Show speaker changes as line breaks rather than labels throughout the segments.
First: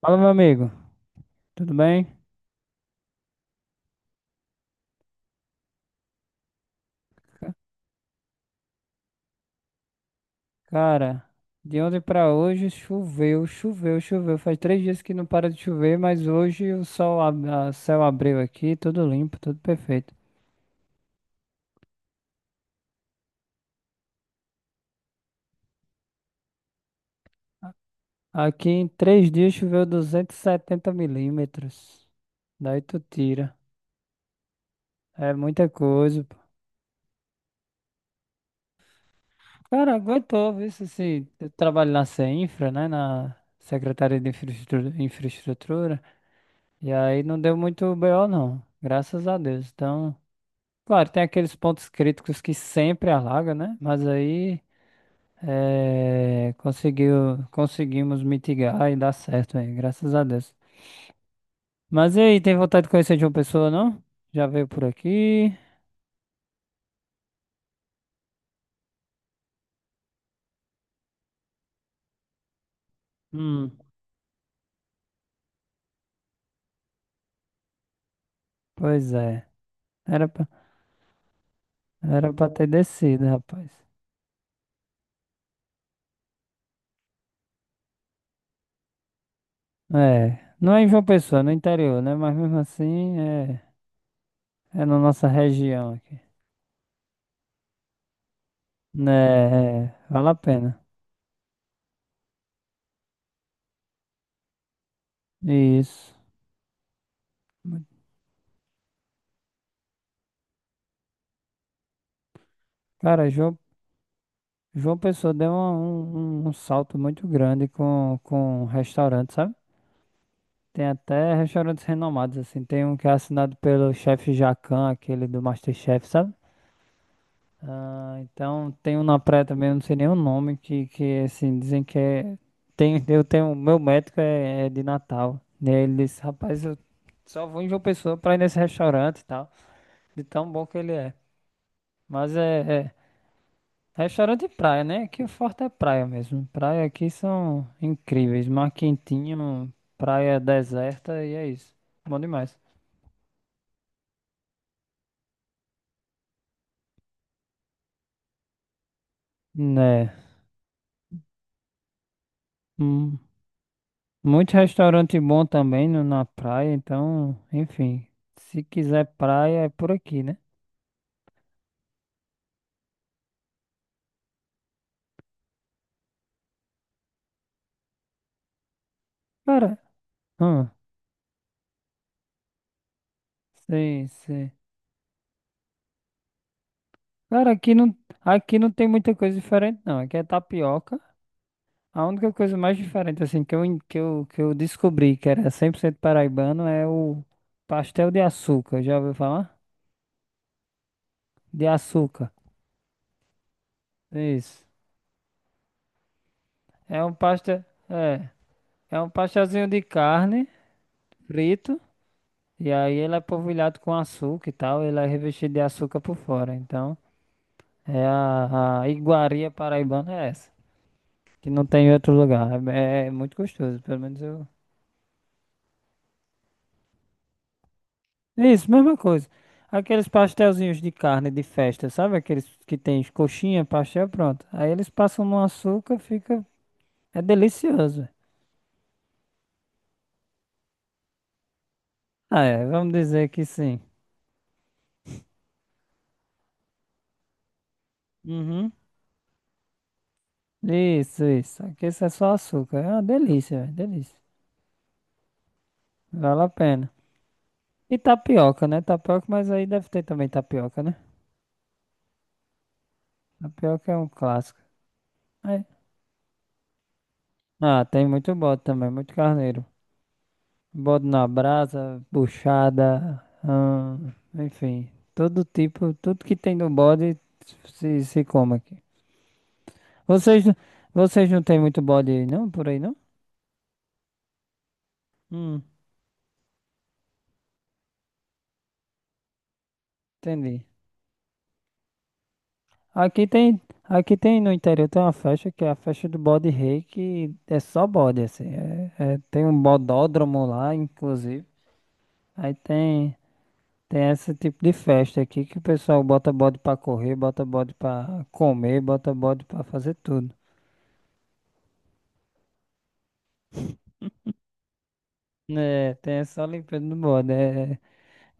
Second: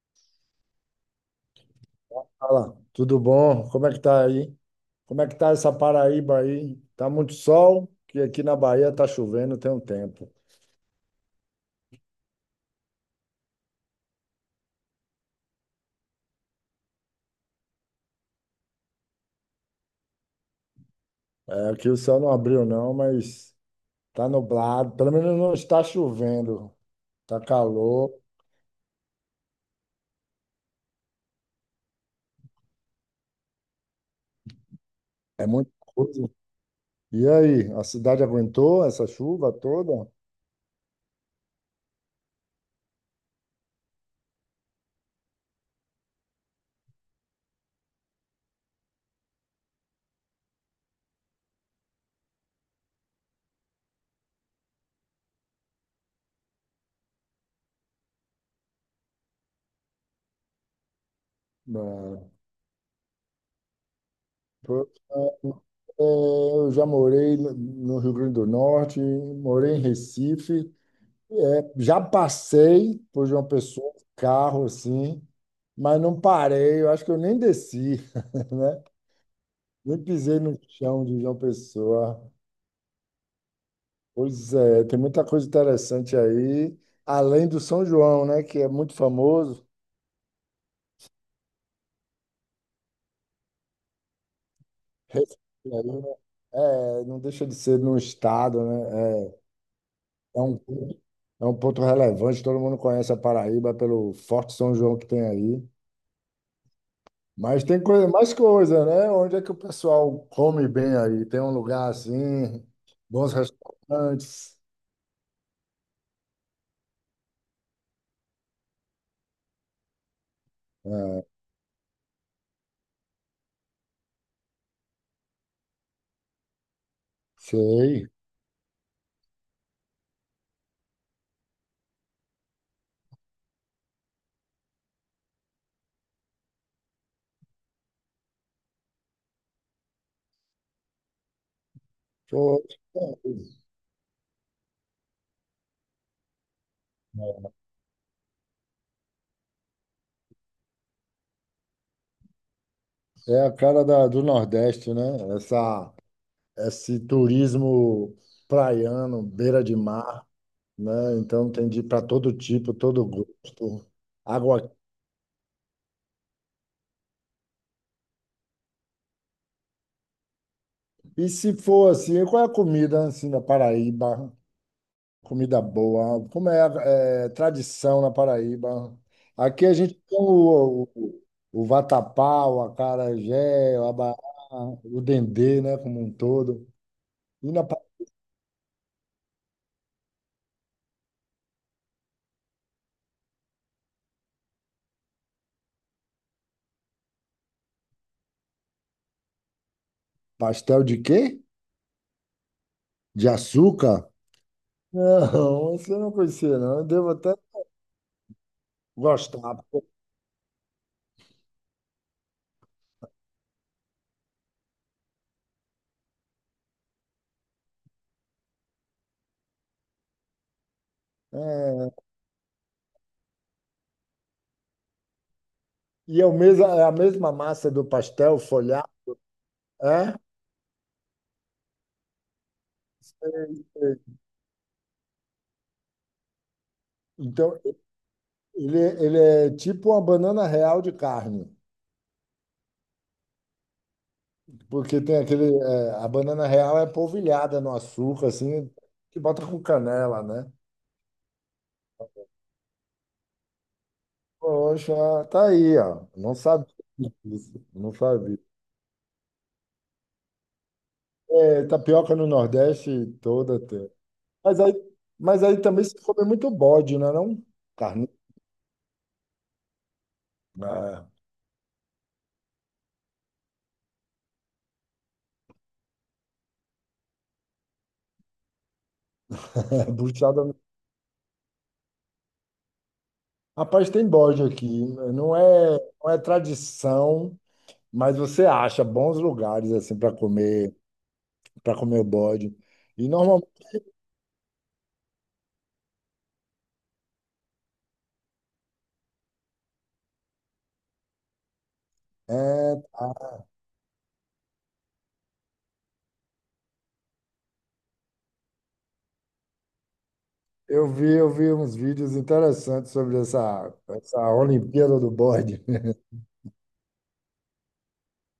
Fala, meu amigo, tudo bem?
Fala, tudo bom? Como é que tá aí? Como é que tá essa Paraíba aí? Tá muito sol, que aqui na Bahia tá chovendo tem um tempo.
Cara, de ontem pra hoje choveu, choveu, choveu. Faz três dias que não para de chover, mas hoje o sol, céu abriu aqui, tudo limpo, tudo perfeito.
É, aqui o céu não abriu não, mas tá nublado. Pelo menos não está chovendo. Tá calor,
Aqui em três dias choveu 270 milímetros. Daí tu tira. É
é
muita
muito
coisa,
coisa.
pô.
E aí, a cidade aguentou essa chuva
Cara,
toda?
aguentou, viu? Se, eu trabalho na CEINFRA, né? Na Secretaria de Infraestrutura, Infraestrutura. E aí não deu muito BO, não, graças a Deus. Então, claro, tem aqueles pontos críticos que sempre alaga, né? Mas aí conseguimos mitigar e dar certo aí, graças a Deus. Mas e
Não.
aí, tem vontade de conhecer de uma pessoa, não? Já veio por
Pô, é,
aqui?
eu já morei no Rio Grande do Norte, morei em Recife. É, já passei por João
Hum,
Pessoa, carro assim, mas não parei. Eu acho que eu nem desci, né?
pois é.
Nem
Era
pisei
pra,
no chão de João Pessoa.
era pra ter descido, rapaz.
Pois é, tem muita coisa interessante aí, além do São João, né? Que é muito famoso.
É, não é em João Pessoa, é no interior, né? Mas mesmo assim, é, é na nossa
Recife aí,
região
né?
aqui.
É, não deixa de ser no estado, né? É,
Né, é, vale a
é um,
pena.
é um ponto relevante. Todo mundo conhece a Paraíba pelo Forte São João que tem aí.
Isso.
Mas tem coisa, mais coisa, né? Onde é que o pessoal come bem aí? Tem um lugar assim,
Cara,
bons
João
restaurantes.
João Pessoa deu um salto muito grande com restaurante, sabe? Tem
É,
até restaurantes renomados, assim. Tem um que é assinado pelo chefe Jacan, aquele do MasterChef, sabe?
sei.
Ah, então tem um na praia também, eu não sei nem o nome, que assim, dizem que é. Tem, eu tenho, meu médico é, é de Natal. E aí ele disse, rapaz, eu só vou em João Pessoa pra ir nesse restaurante e tal, de tão bom que ele é. Mas
Pô,
restaurante de praia, né? Aqui o forte é praia mesmo. Praia aqui são incríveis. Mar quentinho, praia deserta e é isso. Bom demais.
é a cara do Nordeste, né? Essa, esse turismo praiano, beira de
Né?
mar, né? Então tem de para todo tipo, todo
Hum,
gosto.
muito
Água.
restaurante bom também na praia, então, enfim. Se quiser praia, é por aqui, né?
E se for assim, qual é a comida assim da Paraíba? Comida boa, como é, tradição na Paraíba. Aqui a
Cara,
gente tem
hum,
o vatapá, o acarajé, o
sim,
abará,
sim.
o dendê, né, como um todo.
Cara,
E na pa-
aqui não tem muita coisa diferente, não. Aqui é tapioca. A única coisa mais diferente, assim, que eu, en- que eu descobri que era 100% paraibano é o pastel de açúcar. Já ouviu falar?
Pastel de quê?
De açúcar.
De açúcar?
Isso.
Não, você não conhecia, não. Eu
É
devo
um
até
pastel. É. É um
gostar.
pastelzinho de
Pô.
carne frito. E aí ele é polvilhado com açúcar e tal. Ele é revestido de açúcar por fora. Então, é a iguaria paraibana é essa. Que não tem em
É,
outro lugar. É, é muito gostoso. Pelo menos eu.
é a mesma massa do pastel
Isso,
folhado,
mesma coisa. Aqueles
é?
pastelzinhos de carne de festa, sabe? Aqueles que tem coxinha,
Sei, sei.
pastel, pronto. Aí eles passam no açúcar, fica. É
Então,
delicioso, velho.
ele é tipo uma banana real de carne.
Ah, é, vamos dizer que sim.
Porque tem aquele, a banana real é polvilhada no açúcar, assim,
Uhum.
que bota com canela, né?
Isso, isso. Aqui isso é só açúcar. É uma delícia, velho, delícia.
Poxa, tá aí, ó. Não
Vale a
sabia
pena.
disso. Não
E
sabia.
tapioca, né? Tapioca, mas aí deve ter também tapioca, né?
É, tapioca no Nordeste toda tem.
Tapioca é um
Mas
clássico.
aí, mas aí
Aí-
também se come muito bode, né? Não?
ah, tem
Carne,
muito bode também, muito carneiro.
né?
Bode na brasa, buchada, enfim, todo tipo, tudo que tem no bode se come aqui.
É,
Vocês,
buchada.
vocês não tem muito bode aí, não? Por aí não?
Rapaz, tem bode aqui. Não
Hum,
é, não é tradição, mas você acha bons lugares assim para
entendi.
comer, para comer o bode. E
Aqui
normalmente.
tem, aqui tem, no interior tem uma festa que é a festa do bode rei, que é só bode, assim. Tem um bodódromo lá, inclusive. Aí
é,
tem, tem esse tipo de festa aqui que o pessoal bota bode pra correr, bota bode pra comer, bota bode pra fazer tudo.
eu vi uns vídeos interessantes sobre essa Olimpíada do Bode.
É, tem essa Olimpíada do Bode.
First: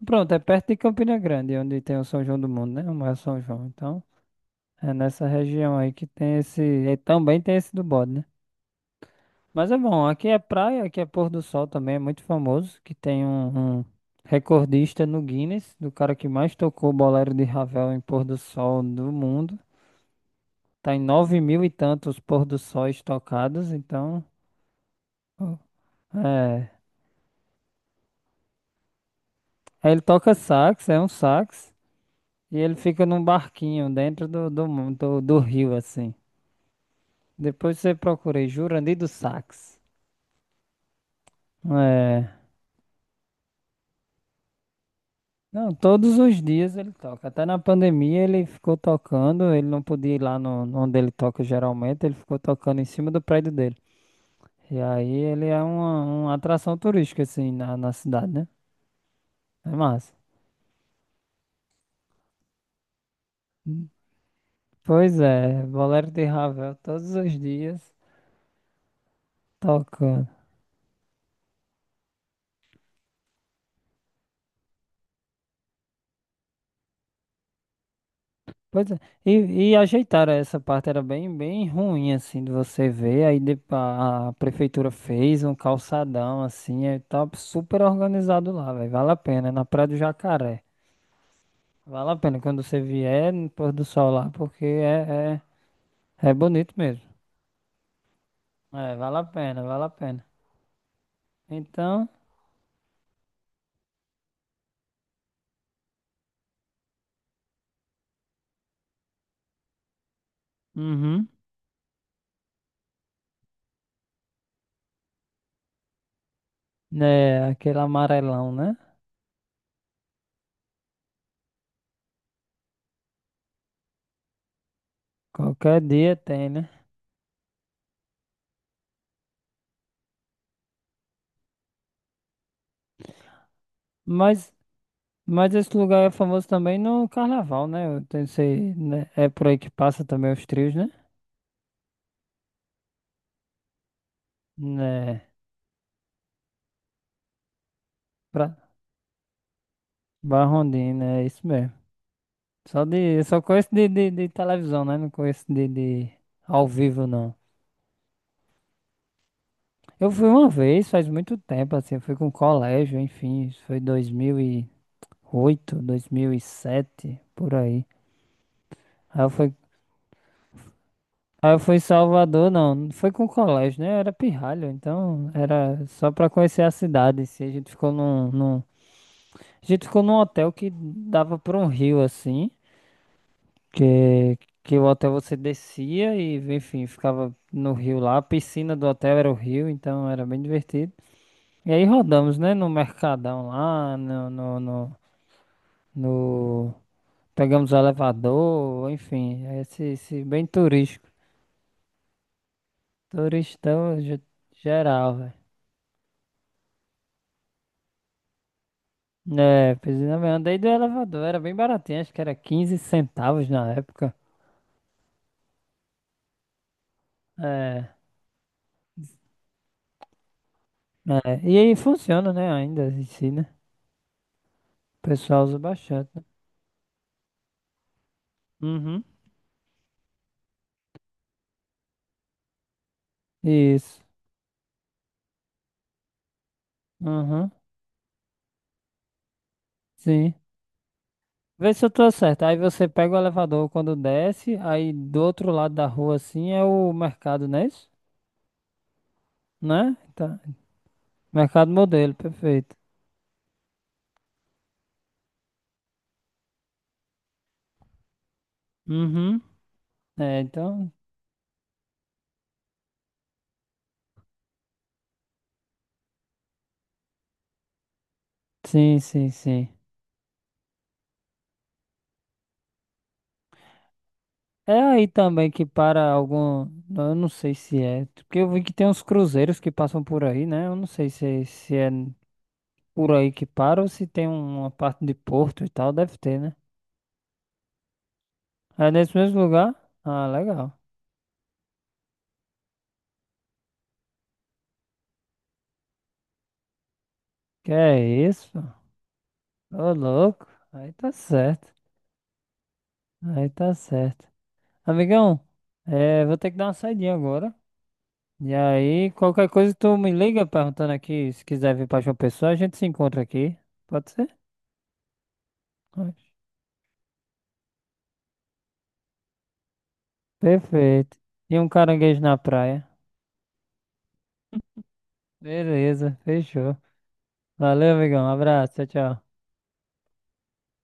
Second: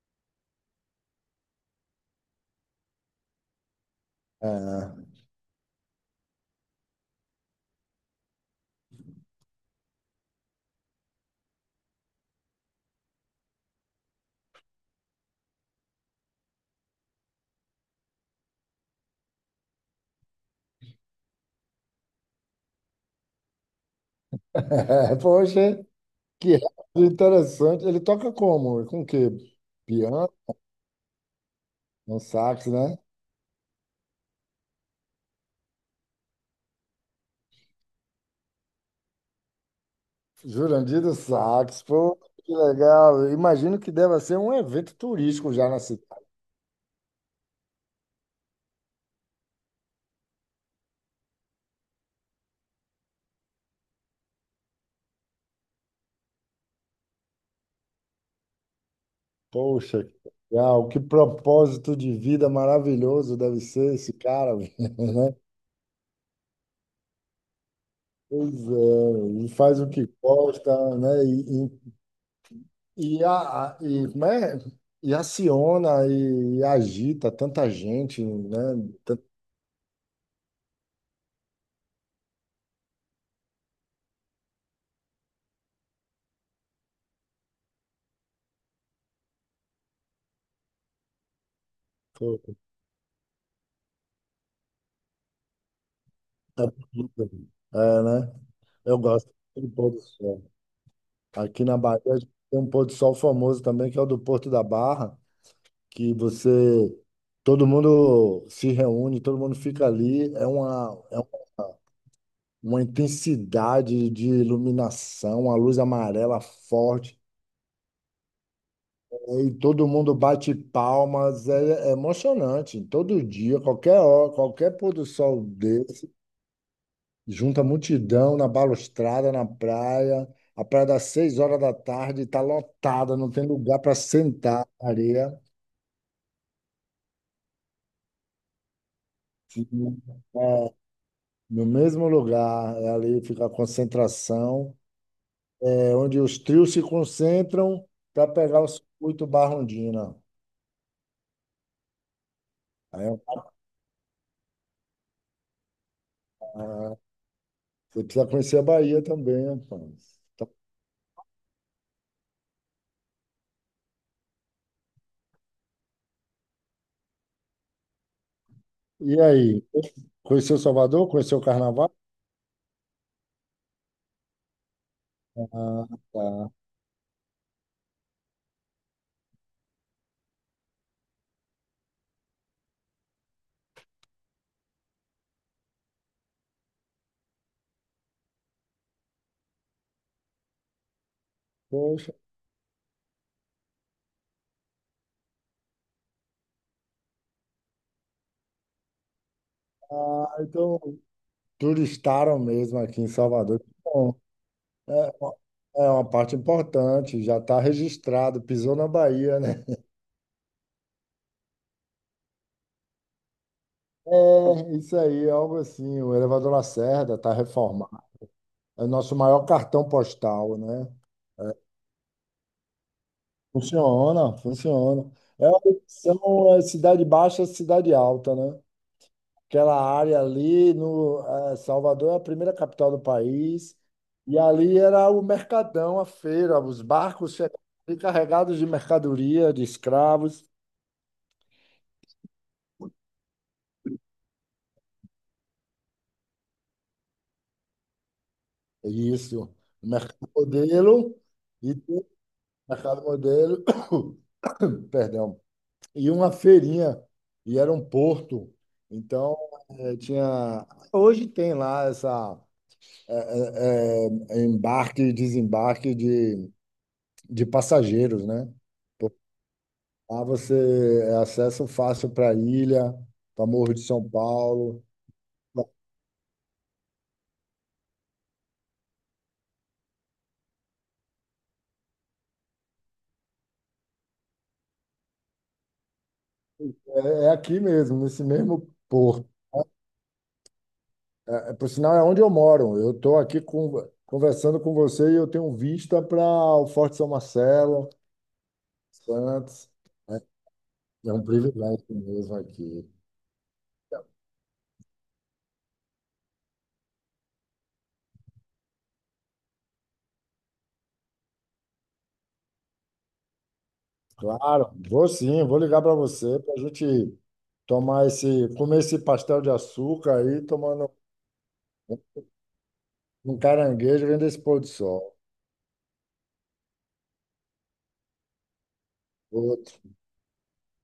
Pronto, é perto de Campina Grande, onde tem o São João do Mundo, né? O maior São João. Então, é
É.
nessa região aí que tem esse. E também tem esse do Bode, né? Mas é bom, aqui é praia, aqui é pôr do sol também, é muito famoso, que tem um recordista no Guinness, do cara que mais tocou o bolero de Ravel em pôr do sol do mundo. Tá em nove mil e tantos pôr do sóis tocados, então.
Poxa, que rádio
É.
interessante. Ele toca como? Com o quê?
Aí ele
Piano?
toca sax, é um sax.
Um
E
sax,
ele
né?
fica num barquinho dentro do rio, assim. Depois você procurei Jurandir do Sax.
Jurandir do sax. Pô,
É.
que legal. Imagino que deva ser um evento turístico já
Não,
na
todos
cidade.
os dias ele toca. Até na pandemia ele ficou tocando. Ele não podia ir lá no, onde ele toca geralmente. Ele ficou tocando em cima do prédio dele. E aí ele é uma atração turística, assim, na cidade, né? É
Poxa,
massa.
que legal. Que propósito de vida maravilhoso deve
Hum.
ser esse cara, né?
Pois é, Bolero de Ravel todos os dias
Pois é, ele faz o que
tocando.
gosta, né? E E, como é? E aciona e, agita tanta gente, né?
Pois é. E ajeitaram essa parte, era bem, bem ruim, assim, de você ver. A prefeitura fez um calçadão, assim, é, tá super organizado lá, velho. Vale a pena, é na Praia do Jacaré. Vale a pena
Tanto,
quando você vier no pôr do sol lá, porque é, é bonito mesmo.
é, né?
É,
Eu
vale a
gosto
pena,
do
vale
pôr
a
do
pena.
sol. Aqui na Bahia
Então,
a gente tem um pôr do sol famoso também, que é o do Porto da Barra, que você, todo mundo se reúne, todo mundo fica ali. É uma, é
uhum,
uma intensidade de iluminação, a luz amarela forte.
né, aquele amarelão, né?
E todo mundo bate palmas, é emocionante. Todo dia, qualquer hora, qualquer pôr do sol
Qualquer
desse,
dia tem, né?
junta multidão na balustrada, na praia. A praia das 6 horas da tarde está lotada, não tem lugar para
Mas
sentar na areia.
Mas esse lugar é famoso também no carnaval, né? Eu tenho- sei, né? É por aí
E,
que passa também os trios,
é,
né?
No mesmo lugar, é ali fica a concentração,
Né?
é onde os trios se concentram para
Pra...
pegar o circuito Barrondina.
Barrondina, é isso mesmo.
Aí,
Eu só conheço de televisão, né? Não conheço de ao vivo, não.
você precisa conhecer a Bahia também,
Eu
rapaz.
fui
Então.
uma vez, faz muito tempo, assim, eu fui com colégio, enfim, isso foi 2008, 2007, por aí.
E
Aí eu fui,
aí, conheceu Salvador? Conheceu o
aí eu fui em
Carnaval?
Salvador, não, não foi com colégio, né? Eu era pirralho, então era
Ah,
só pra
tá.
conhecer a cidade, se a gente ficou num. A gente ficou num hotel que dava para um rio assim, que, que o hotel você descia e, enfim, ficava no rio lá. A piscina do hotel era o rio, então era bem divertido. E aí
Poxa,
rodamos, né, no Mercadão lá, no- pegamos o elevador, enfim, esse
ah,
bem
então
turístico.
turistaram mesmo aqui em Salvador.
Turistão
Bom,
ge-
é,
geral, velho.
uma- é uma parte importante, já está registrado, pisou na Bahia, né?
É, pois é, eu andei do elevador, era bem baratinho, acho que era 15 centavos na época.
É, isso aí, é algo assim. O Elevador Lacerda está
É.
reformado. É o nosso maior cartão postal, né?
É, e aí funciona, né? Ainda em si, né?
Funciona,
O
funciona.
pessoal
É
usa
uma
bastante, né?
opção, é cidade baixa, cidade alta, né?
Uhum.
Aquela área ali, no eh, Salvador é a primeira capital do país
Isso.
e ali era o mercadão, a feira, os barcos
Uhum.
chegavam ali carregados de mercadoria, de
Sim.
escravos,
Vê se eu tô certo. Aí você pega o elevador quando desce, aí do outro lado da rua, assim, é o mercado, não é isso?
isso, o
Né?
mercado
Tá.
modelo
Mercado
e o
modelo, perfeito.
mercado modelo, perdão, e uma feirinha e era um porto, então
Uhum.
eh,
É,
tinha
então.
hoje tem lá essa embarque e desembarque de passageiros, né?
Sim, sim, sim.
Lá você é acesso fácil para a ilha, para Morro de São
É
Paulo.
aí também que para algum. Eu não sei se é. Porque eu vi que tem uns cruzeiros que passam por aí, né? Eu não sei se é por aí que para ou se tem uma parte de Porto e tal, deve ter, né?
É, é aqui mesmo, nesse mesmo
É nesse
porto.
mesmo lugar? Ah, legal.
É, por sinal, é onde eu moro. Eu estou aqui conversando com você e eu tenho vista para o Forte São
Que
Marcelo,
é isso?
Santos.
Pô? Ô,
É,
louco. Aí tá
é um
certo.
privilégio mesmo aqui.
Aí tá certo. Amigão, é, vou ter que dar uma saidinha agora. E aí, qualquer coisa tu me liga perguntando aqui, se quiser vir pra João Pessoa, a gente se encontra aqui. Pode ser?
Claro, vou sim, vou ligar para
Oxe.
você para a gente comer esse pastel de açúcar aí, tomando
Perfeito. E um caranguejo na praia.
um caranguejo, vendo esse pôr do sol.
Beleza, fechou. Valeu, amigão. Um abraço, tchau, tchau.
Outro.